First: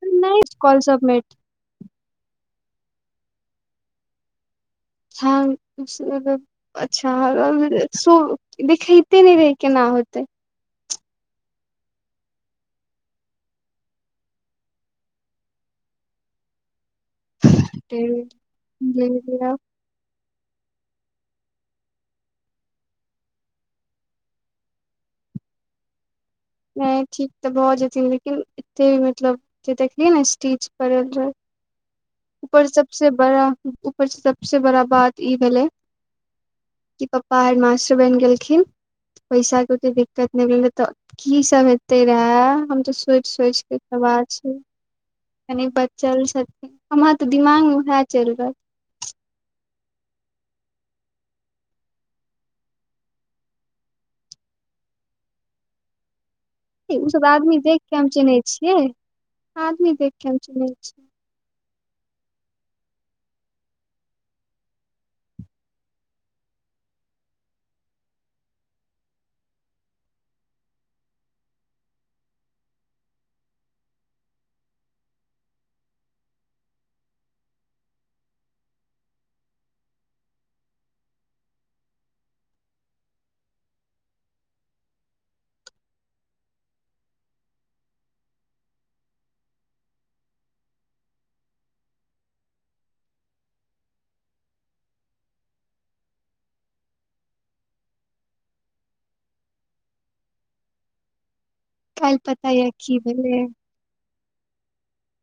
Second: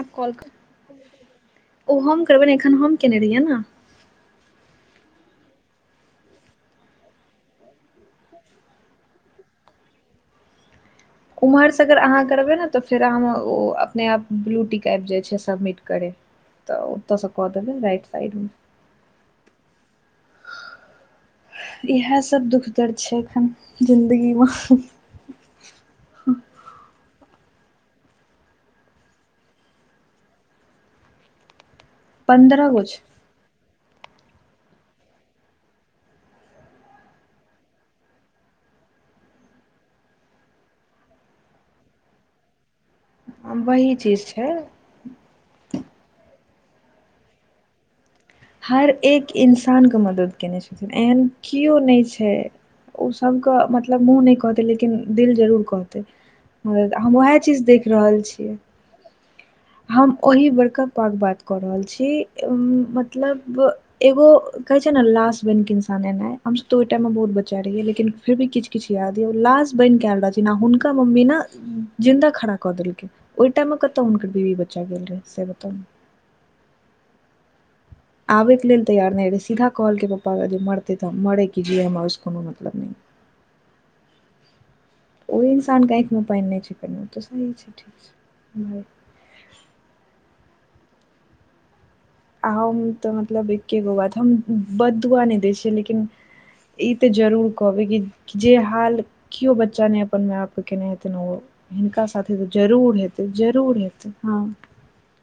[unintelligible] नहि call submit ओ हम करबै एखन हम केने रहियै ने ह अच्छा देखेते नहि रहै केना होते। उम्हर से अगर अहाँ करबै ने तऽ फेर अह ओ अपने आप ब्लूटिक आबि जे छै सभमिट करे तऽ ओतऽ सँ कऽ देबै रइट साइड मे जी [unintelligible] इएह सभ दुख दर्ड छै एखन जिन्दगीमे नहि ठीक तऽ भऽ जेथिन लेकिन एते मतलब जे देखलियै ने स्टीच करल रह ऊपर पन्द्रह गो सभसँ बड़ा ऊपरसँ सभसँ बड़ा बात ई भेलै पप्पा आइ मास्टर बन गेलखिन पैसा के ओते दिक्कत नहि भेल रहे तऽ कि सभ हेते रहे हम त सोच छै सोच के वही खवा चीज छै। कनी बचल छथिन हमहर तऽ दिमाग मे वएह चलि रहल। हर एक इन्सानके मदति कयने छथिन एहन केओ नहि छै। आ सभ के मतलब मुँह नहि कहतै लेकिन दिल जरूर कहतै ओ हम सब उएह आदमी चीज देख के हम रहल चिन्है छियै आदमी देख हम के ओहि चिन्है छियै बर्ककाक बात क रहल छी मतलब एगो कहे छै ने लश बन के इंसान एनाइ हम तो ओहि टाइम मे बहुत बच्चा रहियै लेकिन फिर भी किछु किछु याद यौ लास बन कल रहथिन आ हुनका मम्मी ने जिन्दा खड़ा क देलकै ओहि टाइम मे कतौ हुनकर बीबी बचा गेल रहे स बताउ आबे के लेल तैयार नहि रहै सीधा कहल के पप्पा मरते तऽ मरे किज हमरा उस कोनो मतलब नहि [inaudible] त ओहि इन्सानके आँखि मे पानि नहि छैकेलहुँ तऽ सही छै ठीक छै आ हम तऽ मतलब एकगो बात हम बदुआ नहि दै छियै लेकिन ई तऽ जरूर कहबै की जे हाल केओ बच्चा ने अपन माय बाप केने हेते ओ हिनका काल्हि साथे पता तऽ य की जरूर हेतै जरूर हेतै ह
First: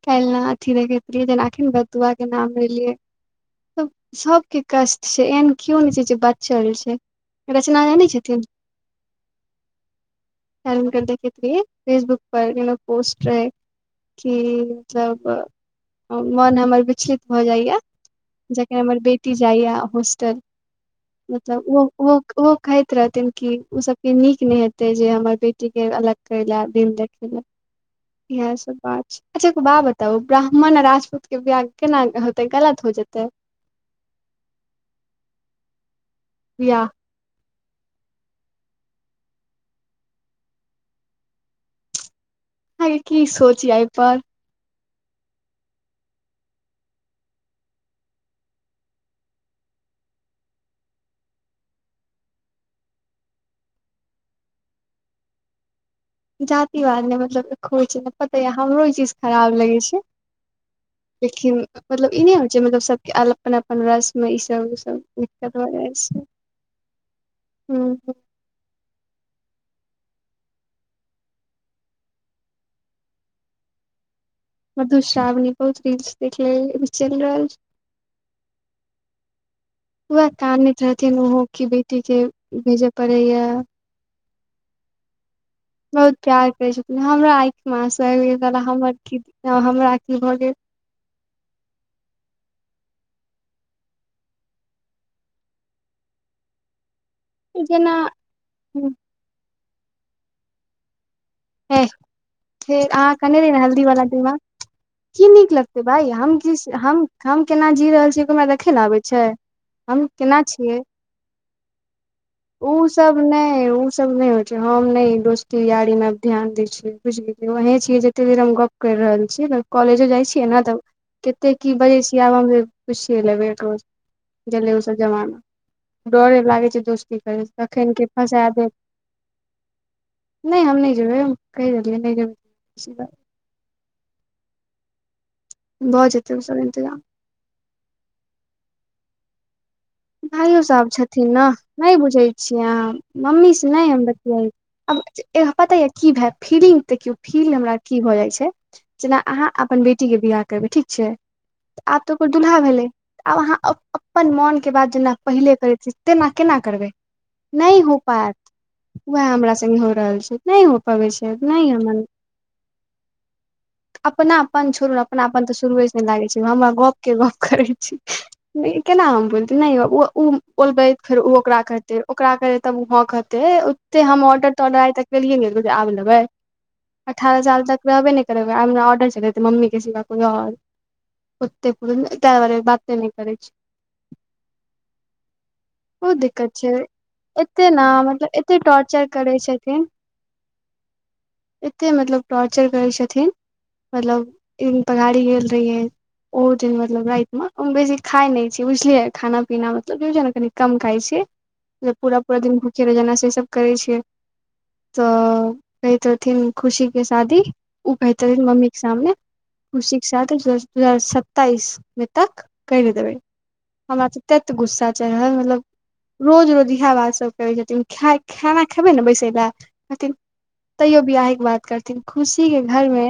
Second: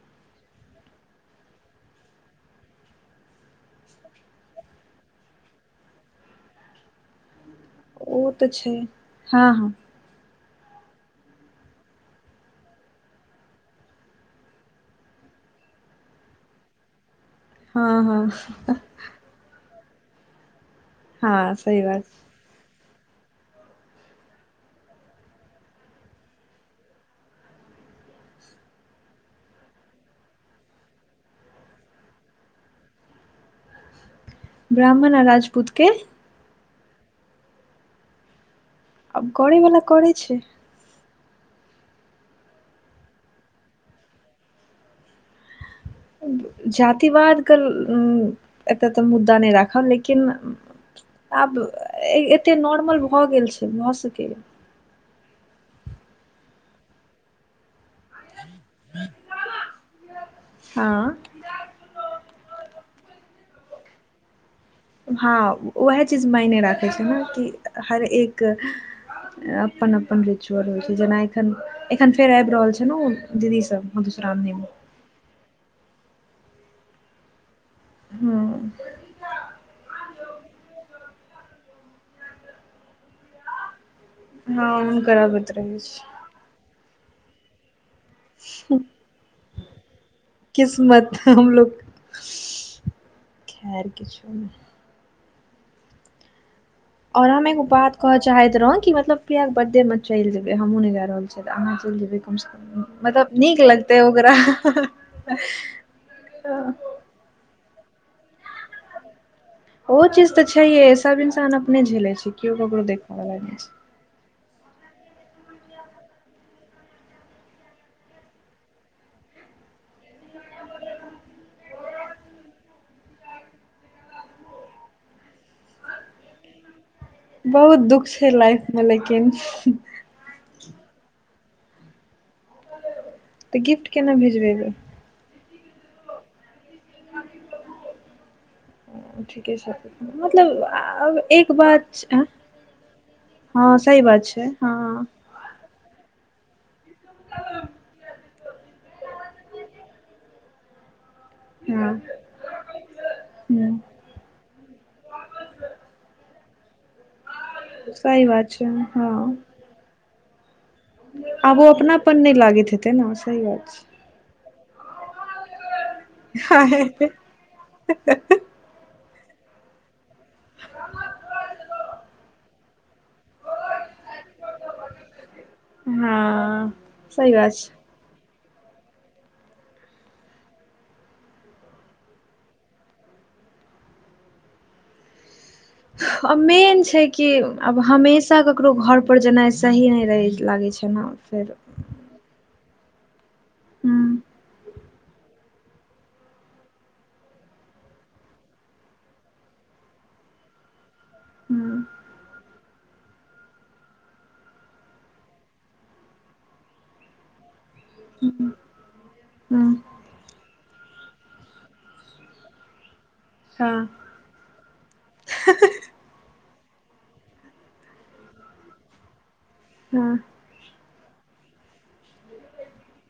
काल्हिना अथी देखैत रियै जेना अखिर बदुआ के नाम लेलिये सभ के कष्ट छै एहन के नहि छै जे बचल छै रचना नहि ओ छथिन। तऽ छै हँ हँ हेल्प कर ख फेसबुक पर पोस्ट रहै कि सभ मन हमर विचलित भऽ जाइया हँ हँ जखन हमर बेटी जाइ होस्टल हँ सही मतलब बात ओ आ कहैत रहथिन कि ओसभके नीक नहि हेतै जे हमर बेटीके अलग करै लऽ दिन देखय लए इएह सभ बात छै। अच्छा बा बताउ ब्राह्मण आ राजपूत के बियाह केना होते गलत हो जेते ब्राह्मण अ राजपूत के विवाह आब करे वला करै छै अहाँकेँ की सोचिय एहिप जातिवाद के एतय तऽ मुदा नहि राखब लेकिन आब एते नॉर्मल भऽ गेल छै भऽ सकै जातिवाद ने मतलब खो तऽ हमरो ई चीज खराब लगै छै हँ लेकिन मतलब ई नहि होइ छै मतलब सबके अपन अपन रस्म ई सब सब दिक्कत भऽ हँ जाइ उएह छै चीज मायने राखै छै ने कि हर हूं एक अपन अपन रिचुअल होइ छै जेना एखन एखन फेर आब रहल छै ने दीदी सब मधुश्राम नेम मधुश्रावनी बहुत रील्स देखल चल रहल हुँ वहा कानैत रहथिन ओहो क बेटी के भेजे पड़े या हँ हम [unintelligible] गराबत रहै छै बहुत प्यार करैत छथिन हमरा आँख मे आसु आबि गेल छल हमर क हमरा की भऽ गेल मत हमलोग खैर किछो नहि और हम एगो बात जेना कहे चाहैत रहों कि हम्म, मतलब पिया के बर्थडे मे चल जेबे हमूं ने गय रहल अहाँ एह चलि जेबै कमसँ कम फेर अहाँ मतलब कने रहि ने नीक हल्दी लगतै वाला ओकरा दिमाग की नीक लगतै भाई हम हम केना जी रहल छियैरा देखै ल आबै छै ओह हम चीज केना तऽ छियै छैहे सब इंसान अपने झेले छै केओ ओ ककरो सब देखय वाला नहि छै ओ सब नहि होइ छै हम ने दोस्ती यारी मे ध्यान देय छीयै बुझ गेलिय वहीं छी जते देर हम गप केर रहल छियै कॉलेजो जाइ छियै ने तऽ कतेक की बजै छियै आब हम जे पुछिए लेबै रोज गेलय ओसभ जमाना डरे लागै छै दोस्त बहुत दुःख छै लाइफ मे लेकिन नहि हम नहि जेबै कहि देलियै नहि जेबै तऽ गिफ्ट केना भेजबै भऽ जेतै ओ सब एन्तज ठीके छै मतलब भाइयो साहब आब छथिन ने एक बात नहि छै। आँ? बुझैत छियै अहाँ मम्मीसँ हँ नहि सही हम बात छै हँ बतियै पता यऽ की भए फीलिंग देखियौ फील हमरा की भऽ जाइ छै जेना अहाँ अपन बेटी के बियाह करबै ठीक छै हँ आब तऽ ओकर दुूल्हा भेलै आब अहाँ ह अपन मोन के बाद जेना पहिले करै तेना केना करबै नहि हो सही बात पायत छै हँ वएह हमरा हो रहल छै नहि हो पबै छै आब ओ नहि हमर अपनापन नहि लागैत हेतै ने सही बात छै अपनापन छोड़ू अपनापन तऽ शुरुए ने लागे छै हमरा गप के गप करै छी केना होम बेले नहि ओ बोलबैत फेर ओ ओकरा करतै ओकरा करत तब ओ हाँ कहतै एते हम ऑर्डर तऽर्डर आइ तकिए जे आब लेबै हँ सही अठारह बात साल छै तक करबे नहि करबै आ हमरा ऑर्डर छललेतै मम्मीक के सिवाे आओर ओत्ते पुर त बारे बात त नहि करै छै बहुत दिक्कत मेन छै कि एते आब ने मतलब हमेशा एते ककरो घर टॉर्चर पर करै जेनाइ छथिन सही नहि रहै लागैत छै ने फेर [inaudible] कते मतलब टॉर्चर करै छथिन ह मतलब ह ई पघाड़ी गेल रहिय ओहो दिन मतलब रात मे उ बेसी खाय न छी बुझ बझलिये खाना पीना मतलब जे ने कनि कम खाइ छै पूरा पूरा दिन भूखे रह जेना से सब करै छियै तऽ कहैत रहथिन खुशीके शादी ओ कहत मम्मी के सामने ह खुशी सदी र्दू हजार सत्तइस मे तक कने देबै ह ततऽ गुस्सा चरल मतलब रोज रोज इएह बात सभ करै छथिन खाना खेबै ने बैसे लए हथिन हँ तैयो बियह के बात करथिन खुशी के घरमे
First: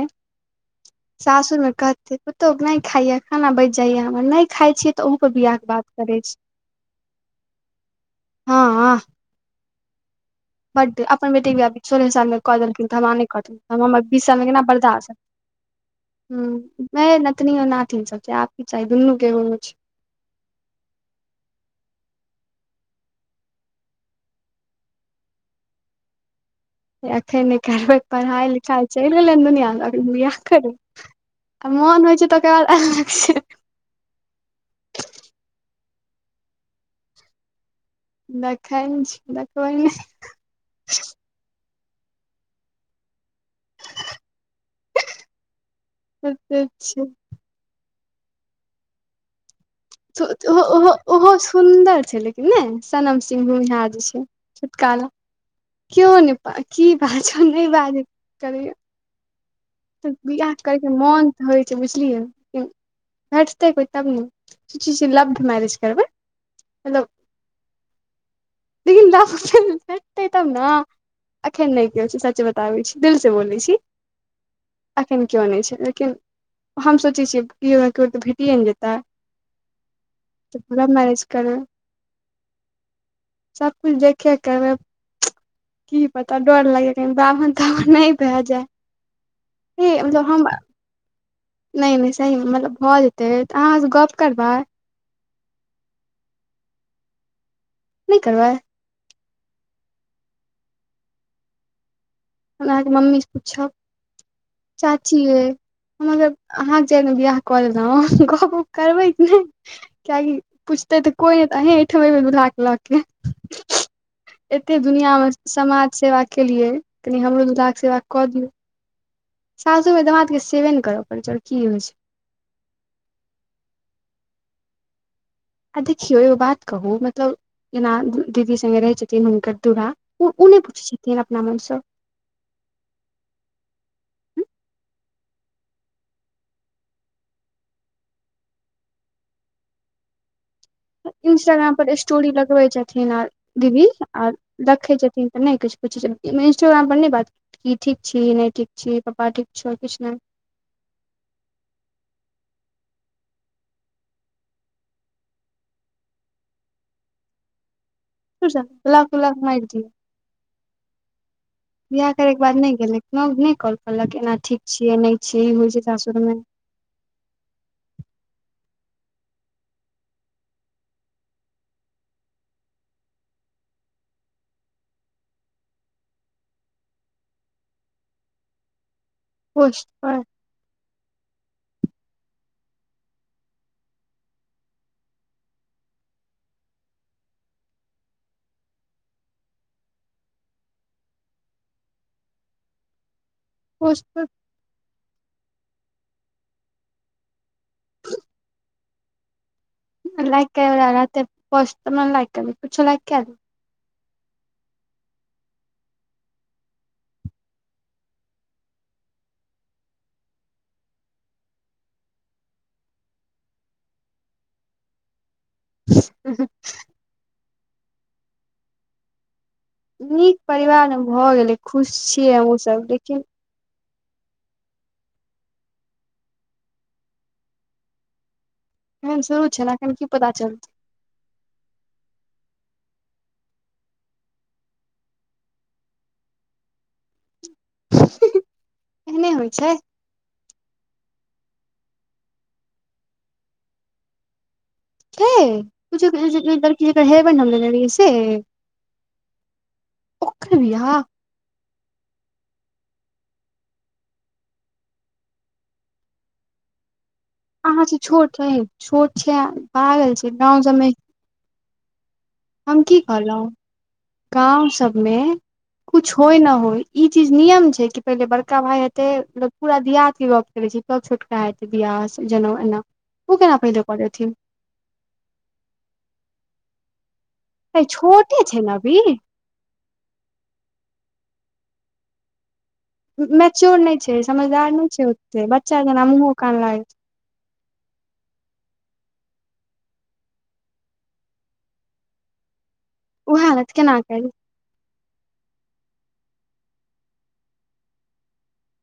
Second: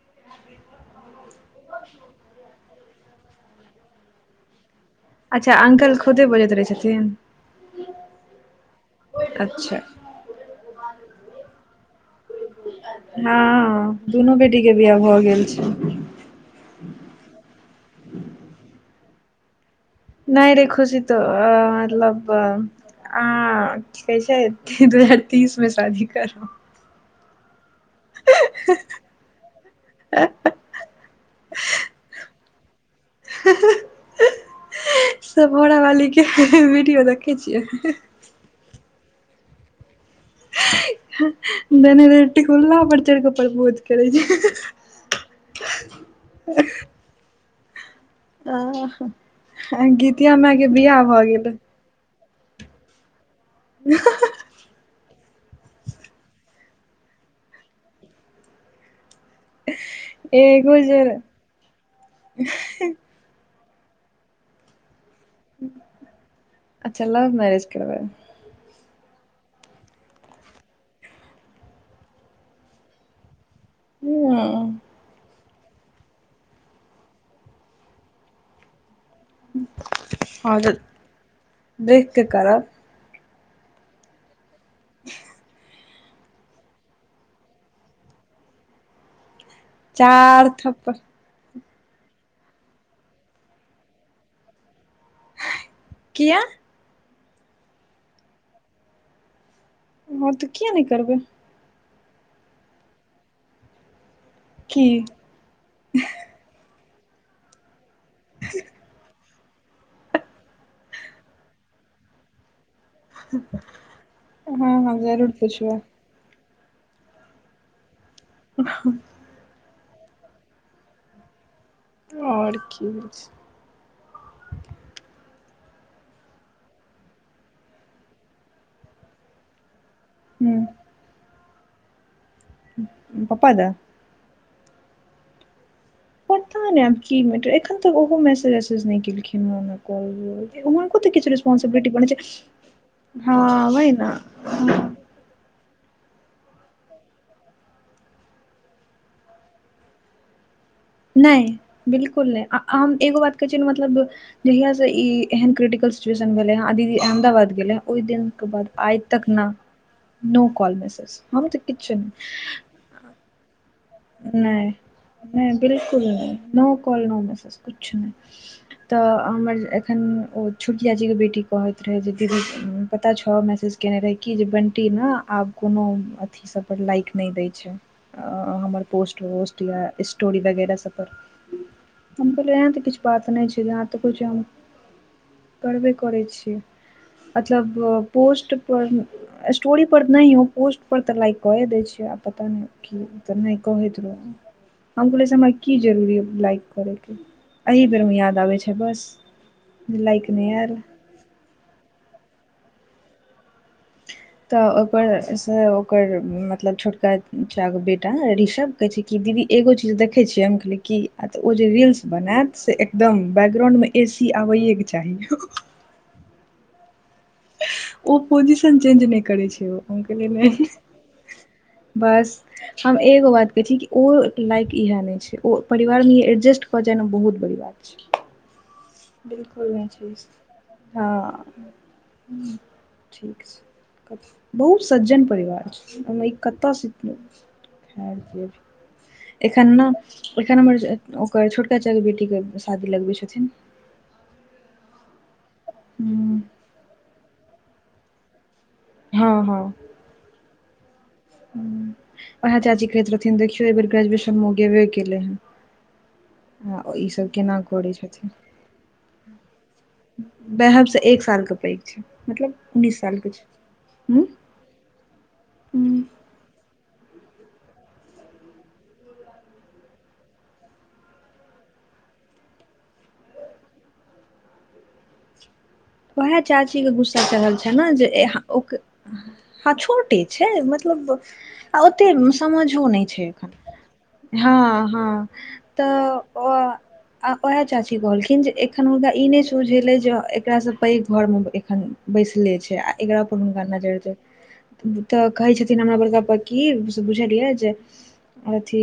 सासुर मे कहते पुतहु नहि खाइया खाना बच जाइया हमर नहि खाय छियै तऽ ओहू पर अच्छा बियाह के बात अकल करै खुदे छै बजैत रहै छथिन ह अच्छा। बट अपन बेटे ब आबभ छै सोलह सालमे कदल हम नहि कट हँ बीस दुनू सालमे बेटी केना के बर्दा बियाह भऽ गेल छै ह मे नतनी नाथीन सभ च आ चाही दुनू केहु छै नहि रे खुशी तऽ मतलब आ कि कहै छै दू हजार तीस मे शादी करू एखन नहि करबै पढ़ाइ लिखाइ चल। नै कर मन होइ छै तो सभ घोड़ वाली के वीडियो देखै छियै [unintelligible] देखै देखबै ह। बने रह टिकुल्ला पर चढ़ि कऽ प्रबोध करै छै अच्छा अच्छा आ। गीतिया माय ओहो के ओहो बियाह भऽ ओहो गेलै सुन्दर छै लेकिन। नहि सनम सिह यह जे छै छुटकाला के ने कि बाजो नहि बाज करैय तऽ बियह एगो करयके जे मोन तऽ होइ छै बुझलियै भात तैतब नेच लाभ करबै। अच्छा लव मैरेज करबै लेकिनटतै तब न अखन नहि के छै सच बताबै छी दिल से बोलै छै ह अखन के नहि छै लेकिन हम सोचे छियै केओ मे केओ तऽ भेटिए ने जेतै त हँ, पूरा मैरेज कर देख के करब सभकछु देखिय कह [inaudible] कि पता डर लागे कनि बाभन तन न भए जाय कि हम चार थप्पड़ नहि नहि सही मतलब भऽ जेतै तऽ अहाँ से गप करबै। किया नहि करबै। हँ तऽ किए नहि करबै। हम अहाँकेँ मम्मी से पूछब की चाची ये हमगर अहा जाय बिय कल ग करबैत नहि कआकि पुछतै तऽ कोई ने त अही ठम बूलहा के लऽ के हँ एते हँ जरूर दुनियामे पुछबै समाज सेवाक केलियै कनि हमरो दामाद के सेवा कऽ दियौ [inaudible] सासु मे दामाद के सेबे नहि करय पड़ैत छै और की होइ छै आओर की हो छै देखियौ एगो बात कहू मतलब जेना दीदी सङ्गे रहै छथिन हुनकर दुरा ऊ नहि हूँ पुछैत छथिन अपना मनसँ प्पा द [unintelligible] पता ने आब की मेटर एखन तऽ ओहो मैसेज वसेज नहि केलखिन ह इंस्टाग्राम पर स्टोरी लगबै छथिन आर हँ दीदी वही ने आर देखै छथिन तऽ नहि किछु पुछै छ इन्स्टोग्राम पर नहि बात कि ठीक छी नहि ठीक छी पापा ठीक छौर किछु नहि नहि बिलकुल नहि हम एगो बात कहै छियै ने मतलब जहियास से ई एहन क्रिटिकल सिचुएशन भेले ही अहमदाबाद गेल है ओहि दिन आइ ब्लॉक तक उलॉक न मारि दियौ नो कॉल मैसेज हम तऽ कि काम नहि करू नहि नहि बिलकुल नहि सासुरमे नो कॉल नो मेसज कुछ नहि तऽ हमर एखन ओ छोटकियाजीके बेटी कहैत रहै जे दीदी पता छौ मैसेज केने रहै कि जे बंटी ने आब कोनो अथी सभ पर लाइक नहि दै छै हमर पोस्ट वोस्ट या पोस्ट पर स्टोरी लगैने छथि हम कहलिये एहन तऽ किछु बात नहि छै यहाँ तऽ कुछ करबे करैत छियै मतलब पोस्ट पर स्टोरी पर नहि पोस्ट पर त लाइक करे दे छै आ पता नहि कहैत पोस्ट रहै पर हम कहुलै छी हमरा की जरूरी लाइक करैके एहि बेरमे याद आबै छै बस जे लाइक नहि करै आयल बला रहतै पोस्ट तब लायकी पूछो लैक कल तऽ ओकरसँ ओकर मतलब छोटका चाचा के बेटा ऋषभ कहै छै कि दीदी एगो चीज देखै छियै हम कहलियै कि आ तऽ ओ जे रील्स बनायत एकदम बैकग्राउंड मे ए सी आबैए के चाही [inaudible] ओ पोजीशन चेंज नहि करै नीक छै परिवार मे भऽ गेलै खुश बस छियै हमहुँ सब हम लेकिन एगो बात कहै छी ओ लाइक इएह नहि छै ओ परिवारमे ई एडजस्ट कऽ जाइना बहुत बड़ी बात छै एहन शुरू छल बिलकुल नहि एखन की छै पता चलतै हँ ठीक छै बहुत सज्जन परिवार छै कतय सँ एहने होइ छै एखन ने [inaudible] एखन हमर ओकर छोटका चे बेटीके शादी लगबै छथिन ह हूँ [unintelligible] लड़की है से हँ हँ ओकर बिहा उएह चाची कहैत रहथिन देखियौ एहि बेर ग्रेजुएशन मे गेबे केले आ ईसभ [inaudible] अहाँ से छथिन छोट छै छोट छै भ पागल छै गाँंव सबमे वएहसँ एक सालके पैघ छै मतलब हम की उन्नैस सालके छै कहलहुं हूँ गांव सब मे हूँ कुछ होइ न होइ ई चीज नियम छै कि पहिले बड़का भाय हेतै पूरा देहाती गप करै छी तब छोटका एतै बियाह जनउ एना उ केना पहिले कऽ देथिन ओहै चाची केँ गुस्सा चरहल छै अ नऽ जे एहा छोटे छै ओक ने अभी हँ छोटे छै मतलब आ ओते समझो नय - छै एखन मैच्योर नहि छै हँ समझदार नहि छै हँ ओते त बच्चा जेना मुँहो अ कान लागै आ ओहै चाची कहलखिन जे एखैन हुनका ई नय सूझेलै जे अ एकरा सब पैघ घर मऽ एखन बैसले छै आ एकरा पर उएह हुनका ने नजर केना करी जैय तऽ कहै छथिन हमरा बड़का पापा की से बुझलियै जे अथि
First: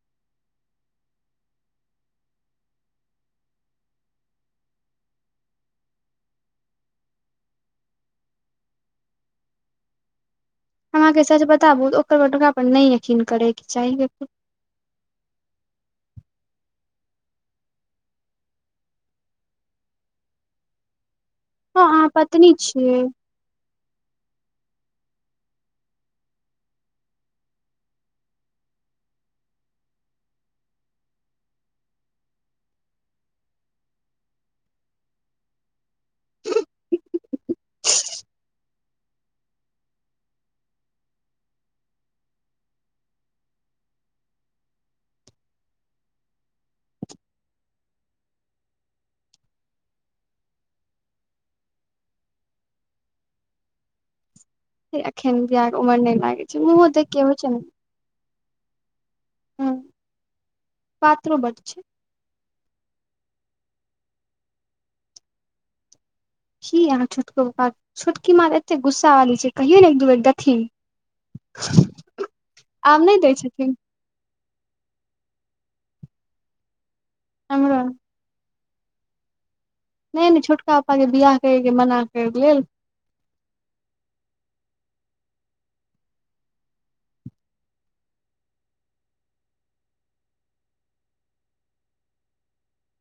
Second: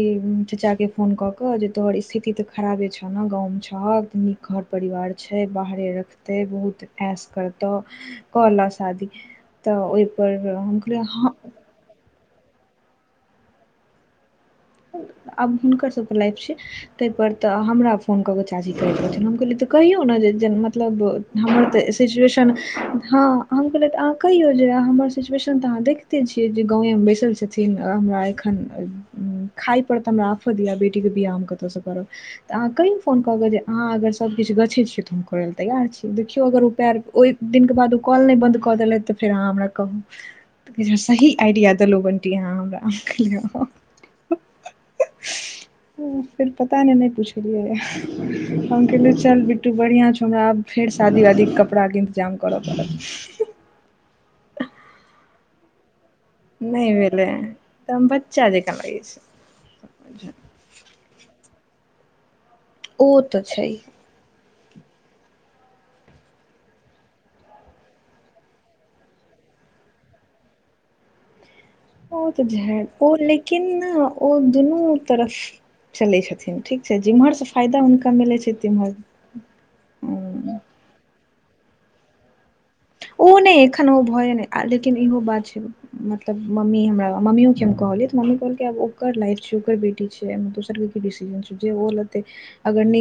चाचा केँ फोन कऽ कऽ जे तोहर स्थिति तऽ खराबे छ नऽ गाँवमे छहक तऽ नीक घर परिवार छै बाहरे रखतै बहुत ऐश करतोऽ कऽ लऽ शादी तऽ ओहिपर हम कहलियै हमाँके हँ सच बताबु ओकर [unintelligible] पर नहि यकिन करेके चाही आब हुनकर सबके लाइफ छै ताहिपर तऽ हमरा फोन कऽ कऽ चाची कहैत रहथिन हम कहलियै तऽ कहियौ नऽ जे - - जे मतलब हमर हँ तऽ अहाँ पत्नी सिचवेशन छियै हँ हम कहलिये तऽ अहाँ कहियो जे हमर सिचवेशन तऽ अहाँ देखते छीयै जे गाँवे मे बैसल छथि छथिन हमरा एखन खाइ पर तऽ हमरा आफत यऽ बेटी केँ बियाह हम कतऽ सँ करब तऽ अहाँ कहीयो फोन कऽ कऽ जे अहाँ अगर सभकिछ गछै छियै तऽ हम करैय लऽ तैयार छी देखियौ अगर ओ पैर ओहि दिन केँ बाद ओ कॉल नय बन्द कऽ देलैथ तऽ फेर अहाँ हमरा कहुँ तऽ कहै छै सही आइडिया देलहुँ बनटी अहाँ हमरा हम कहलियै हँ [inaudible] फेर पता नैय नय पुछलियै यऽ हम कहलियै चल बिट्टू बढ़िआँ छौ हमरा आब फेर शादी वादीके कपड़ा केँ इन्तजाम करऽ पड़त से एखैन बियाह कऽ उमर नइ लागै छै मुहो नहि देख भेलै केँ होइ छै नऽ [unintelligible] बच्चा जेका लागै छै पातरो बड्ड छै ओ तऽ छै की अहाँ छोटको पपा छोटकी माँ कऽ एते गुस्सा वाली छै कहियौ नऽ एक दू बेर देखथिन ओ तऽ आब नहि [unintelligible] दै लेकिन छथिन ओ दुनू तरफ चलै छथिन ठीक छै जेम्हर सँ हमरो फायदा हुनका मिलै छै तिम्हर नय नय छोटका पापा के बियाह करयके मना करै लेल ओ नहि एखन ओ भय नहि लेकिन इहो बात छै मतलब मम्मी हमरा मम्मियोे केँ हम कहलियै तऽ मम्मी कहलकै आब ओकर लाइफ छै ओकर बेटी छिये एहिमे दोसर केँ की डिसिजन छै जे ओ लेतै अगर निक